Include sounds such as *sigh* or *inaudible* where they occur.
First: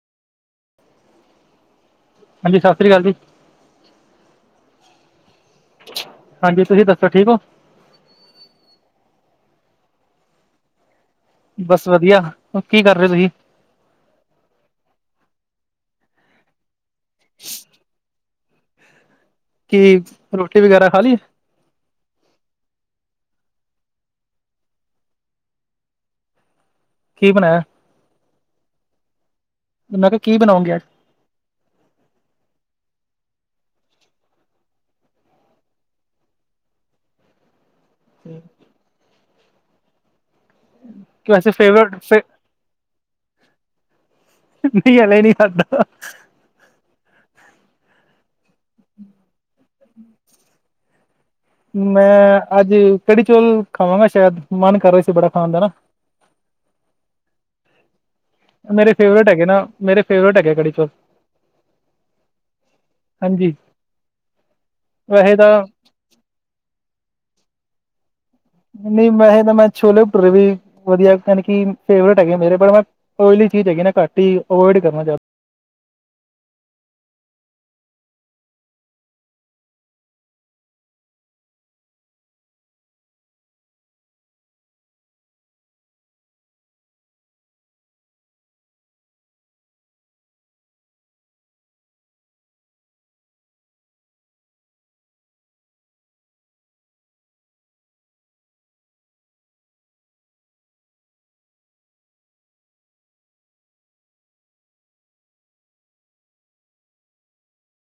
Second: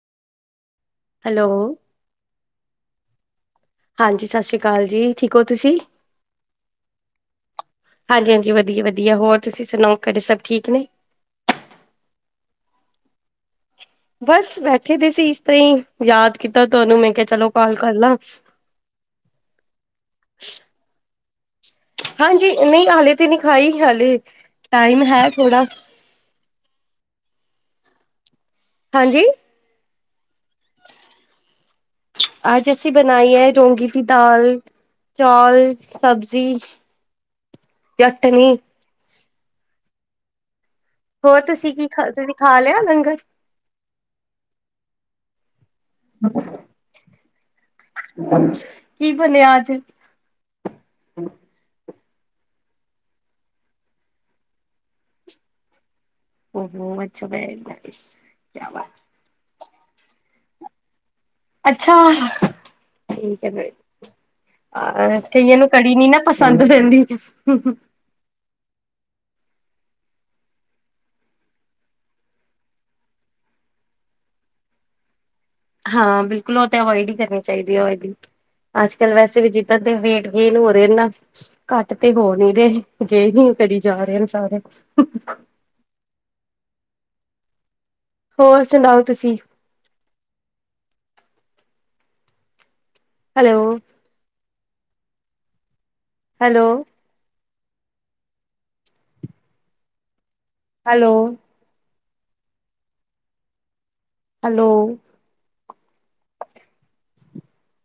Hello, ਹਾਂਜੀ, ਸਤਿ ਸ਼੍ਰੀ ਅਕਾਲ ਜੀ। ਹਾਂਜੀ ਸਤਿ ਸ਼੍ਰੀ ਅਕਾਲ ਜੀ, ਠੀਕ ਹੋ ਤੁਸੀਂ? ਹਾਂਜੀ ਤੁਸੀਂ, ਦੱਸੋ ਠੀਕ ਹੋ? ਹਾਂਜੀ ਹਾਂਜੀ, ਵਧੀਆ ਵਧੀਆ ਹੋਰ ਤੁਸੀਂ ਸੁਣਾਓ ਘਰੇ ਸਭ ਠੀਕ ਨੇ। ਬਸ ਵਧੀਆ ਕੀ ਕਰ ਰਹੇ ਤੁਸੀਂ? ਬਸ ਬੈਠੇ ਦੇ ਸੀ ਇਸ ਤਰ੍ਹਾਂ ਹੀ ਯਾਦ ਕੀਤਾ ਤੁਹਾਨੂੰ ਮੈਂ ਕਿਹਾ ਚਲੋ ਕਾਲ ਕਰਲਾ। ਕੀ ਰੋਟੀ ਵਗੈਰਾ ਖਾ ਲਈ। ਹਾਂਜੀ, ਨਹੀਂ ਹਾਲੇ ਤੇ ਨ ਖਾਈ ਹਾਲੇ ਟਾਈਮ ਹੈ ਥੋੜਾ ਕੀ ਬਣਾਇਆ? ਹਾਂਜੀ, ਮੈਂ ਕਿਹਾ ਕੀ ਬਣਾਓਗੇ ਅੱਜ? ਅੱਜ ਅਸੀਂ ਬਣਾਈ ਐ ਰੋਂਂਗੀ ਦੀ ਦਾਲ। ਚੌਲ ਸਬਜ਼ੀ ਚਟਨੀ। ਹੋਰ ਵੈਸੇ ਤੁਸੀਂ ਕੀ ਫੇਵਰਟ ਖਾ ਤੁਸੀਂ ਖਾ ਲਿਆ ਲੰਗਰ। ਨੀ ਹਲੇ ਨੀ ਖਾਦਾ। *unintelligible* ਕੀ ਬਣਿਆ ਅੱਜ। ਮੈਂ ਅੱਜ ਕੜੀ ਚੋਲ ਖਾਵਾਂਗਾ ਸ਼ਾਇਦ ਮਨ ਕਰ ਰਹਾ ਸੀ ਬੜਾ ਖਾਣ ਦਾ ਨਾ। ਓ ਹੋ *inaudible* ਮੇਰੇ ਫੇਵਰੇਟ ਹੈਗੇ ਨਾ ਮੇਰੇ ਫੇਵਰੇਟ ਹੈਗੇ ਕੜੀ ਚੌਲ। ਅੱਛਾ, ਠੀਕ ਹੈ ਹਾਂਜੀ ਫਿਰ ਵੈਸੇ ਤਾਂ ਕਈਆਂ ਨੂੰ। ਪੀਨੀ ਨਾ ਪਸੰਦ ਰਹਿੰਦੀ। ਨਹੀਂ ਵੈਸੇ ਤਾਂ ਮੈਂ ਛੋਲੇ ਭੁਰੇ ਵੀ ਵਧੀਆ ਯਾਨੀ ਕਿ ਫੇਵਰੇਟ ਹੈਗੇ ਮੇਰੇ ਪਰ ਮੈਂ। ਓਇਲੀ ਚੀਜ਼ ਹੈਗੀ ਨਾ ਘੱਟ ਹੀ ਅਵੋਇਡ ਹੀ ਕਰਨਾ ਚਾੁੰਹੁਦਾ। ਹਾਂ ਬਿਲਕੁਲ ਉਹ ਤਾਂ ਅਵਾਇਡ ਹੀ ਕਰਨੀ ਚਾਹੀਦੀ ਹੈ। ਆਇਲੀ। ਅੱਜ ਕੱਲ ਵੈਸੇ ਵੀ ਜਿੱਦਾਂ ਤੇ ਵੇਟ ਗੇਨ ਹੋ ਰਹੇ ਨਾ। ਘੱਟ ਤੇ ਹੋ ਨੀ ਰਹੇ ਗੇ ਨੀ ਕਰਦੀ ਜਾ ਰਹੇ ਨੇ ਸਾਰੇ। ਹੋਰ ਸੁਣਾਓ ਤੁਸੀਂ? Hello hello hello hello